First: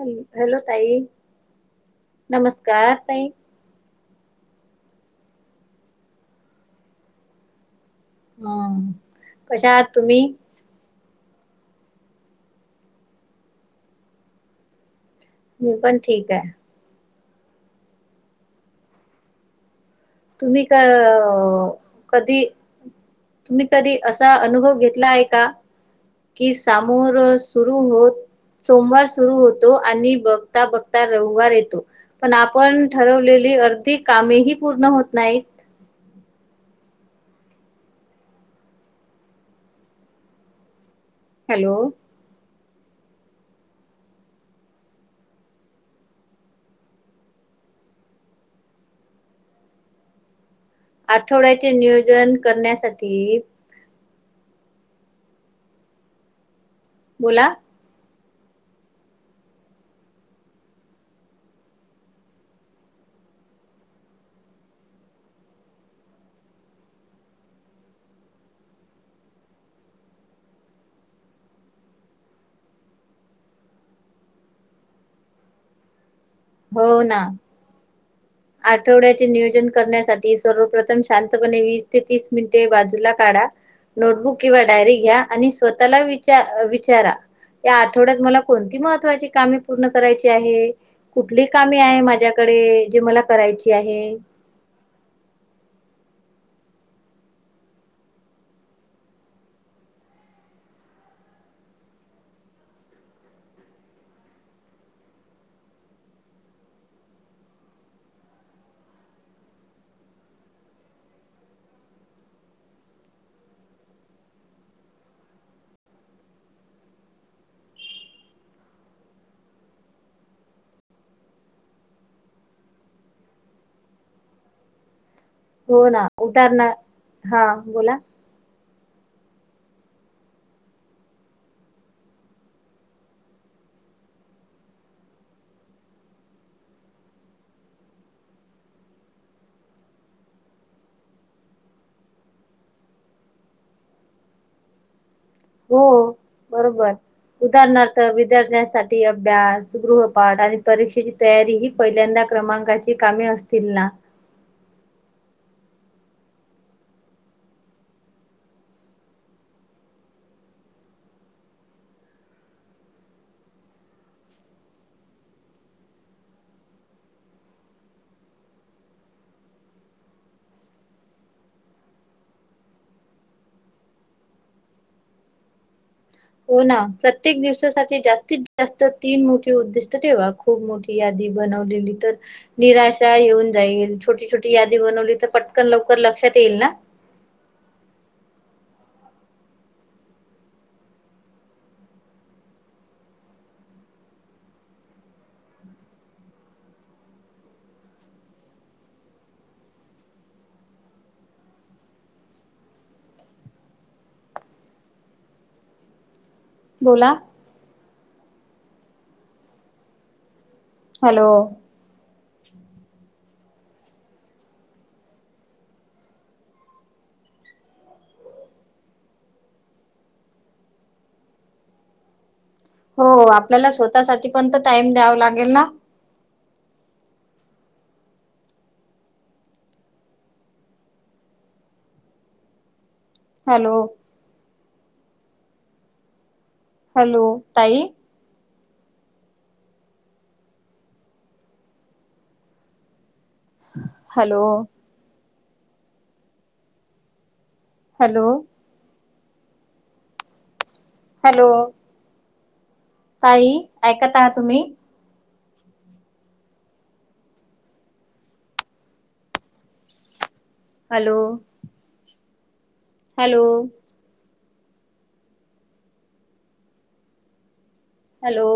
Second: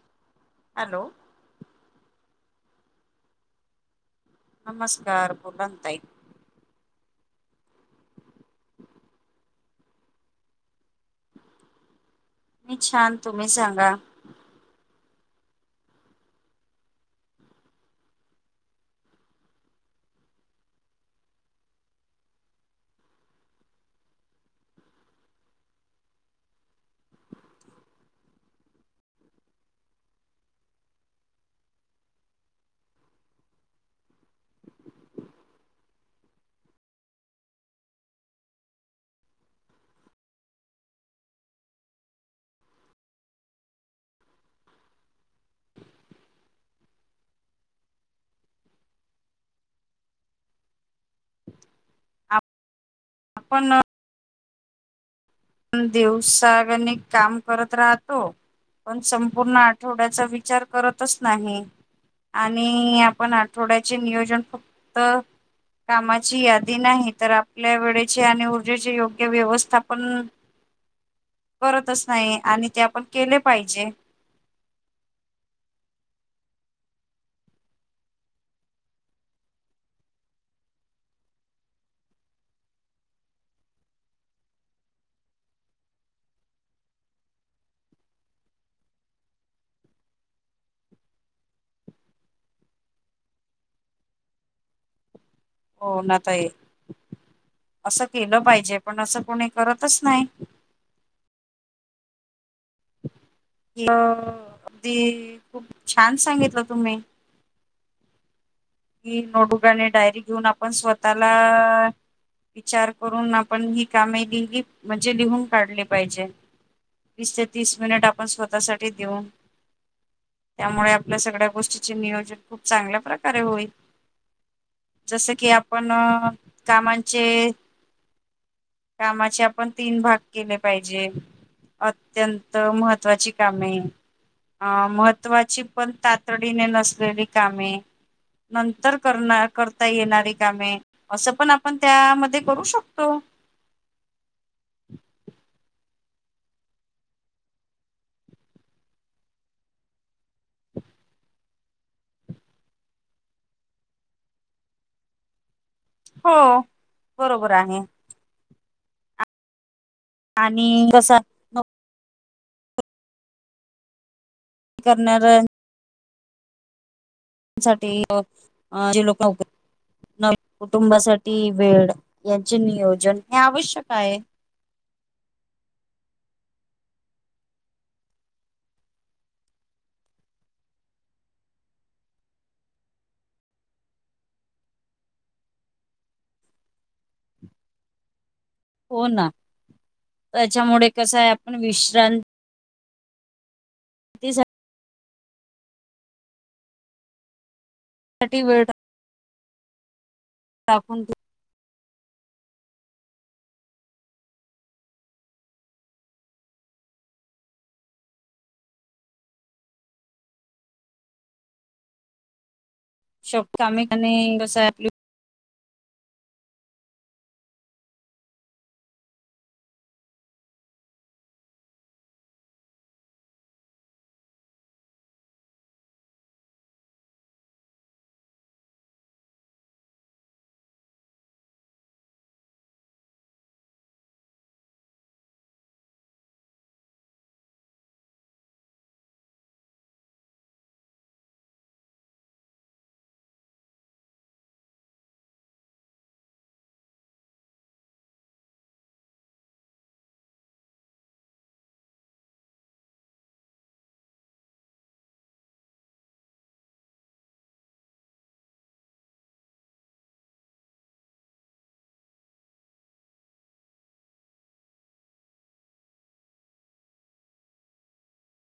ह हॅलो ताई नमस्कार तई. नमस्कार बलाना ताई. हम् कशा आहात तुम्ही मी छान तुम्ही सांगा मी पण ठीक आहे तुम्ही का कधी तुम्ही कधी असा अनुभव घेतला आहे का? कि सामोर सुरू होत. सोमवार सुरू होतो आणि बघता बघता रविवार येतो. पण आपण ठरवलेली अर्धी कामेही पूर्ण होत नाहीत. हॅलो आठवड्याचे नियोजन करण्यासाठी प आपण देवसागण काम बोला करत राहतो. पण संपूर्ण आठवड्याचा विचार करतच नाही. आणि आपण आठवड्याचे नियोजन फक्त कामाची यादी नाही तर आपल्या वेळेचे आणि ऊर्जेचे योग्य व्यवस्थापन करतच नाही आणि ते आपण केले पाहिजे. हो ना. आठवड्याचे नियोजन करण्यासाठी सर्वप्रथम शांतपणे वीस ते तीस मिनिटे बाजूला काढा. नोटबुक किंवा डायरी घ्या आणि स्वतःला विचार विचारा. या आठवड्यात मला कोणती महत्त्वाची कामे पूर्ण करायची आहे. कुठली कामे आहे माझ्याकडे जे मला करायची आहे. हो ना ताई असं केलं पाहिजे पण असं कोणी करतच नाही. अ अगदी खूप छान सांगितलं तुम्ही. कि नोटबुक आणि डायरी घेऊन आपण स्वतःला विचार करून आपण ही कामे लिहिली म्हणजे लिहून काढली पाहिजे. वीस ते तीस मिनिट आपण स्वतःसाठी देऊन. त्यामुळे आपल्या सगळ्या गोष्टीचे नियोजन खूप चांगल्या प्रकारे होईल. जसं की हो आपण ना उदाहरणा कामांचे हा बोला कामाचे आपण तीन भाग केले पाहिजे. अत्यंत महत्त्वाची कामे. अ महत्त्वाची पण तातडीने नसलेली कामे. नंतर करणार करता येणारी कामे असं पण आपण त्यामध्ये करू शकतो. हो बरोबर. उदाहरणार्थ विद्यार्थ्यांसाठी अभ्यास गृहपाठ आणि परीक्षेची तयारी ही पहिल्यांदा क्रमांकाची कामे असतील ना. हो बरोबर आहे. आणि कस करणार सा जे लोक नकर. न कुटुंबासाठी वेळ यांचे नियोजन हे आवश्यक आहे. हो ना प्रत्येक दिवसासाठी जास्तीत जास्त तीन मोठे उद्दिष्ट ठेवा. खूप मोठी यादी बनवलेली तर निराशा येऊन जाईल छोटी छोटी यादी बनवली तर पटकन लवकर लक्षात येईल ना. हो ना त्याच्यामुळे कस आहे आपण विश्रांत [inaudible] सा वेळ दाखून दे बोला हॅलो श कामे काणे कस आपली हो आपल्याला स्वतःसाठी पण तर टाइम द्याव लागेल ना. हॅलो. हॅलो ताई. हॅलो. हॅलो हॅलो ताई ऐकत आहहा तुम्ही हॅलो हॅलो हॅलो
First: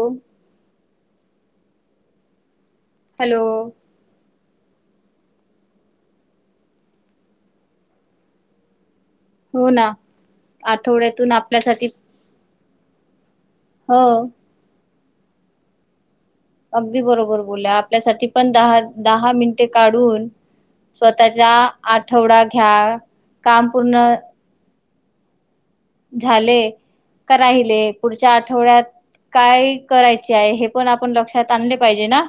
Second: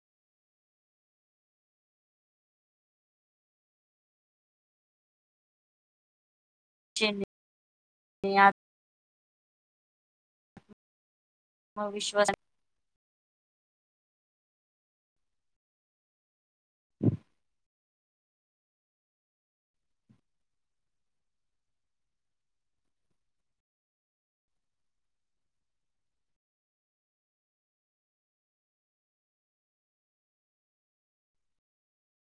हॅलो [inaudible] हो ना आठवड्यातून आप मग विश्वास हो अगदी बरोबर बोल आपल्यासाठी पण दहा दहा मिनिटे काढून स्वतःच्या आठवडा घ्या काम पूर्ण झाले का राहिले पुढच्या आठवड्यात काय करायचे आहे हे पण आपण लक्षात आणले पाहिजे ना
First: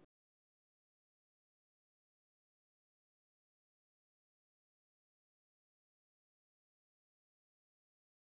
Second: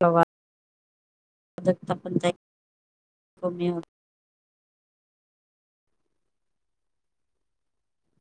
प्रवा आपण कमी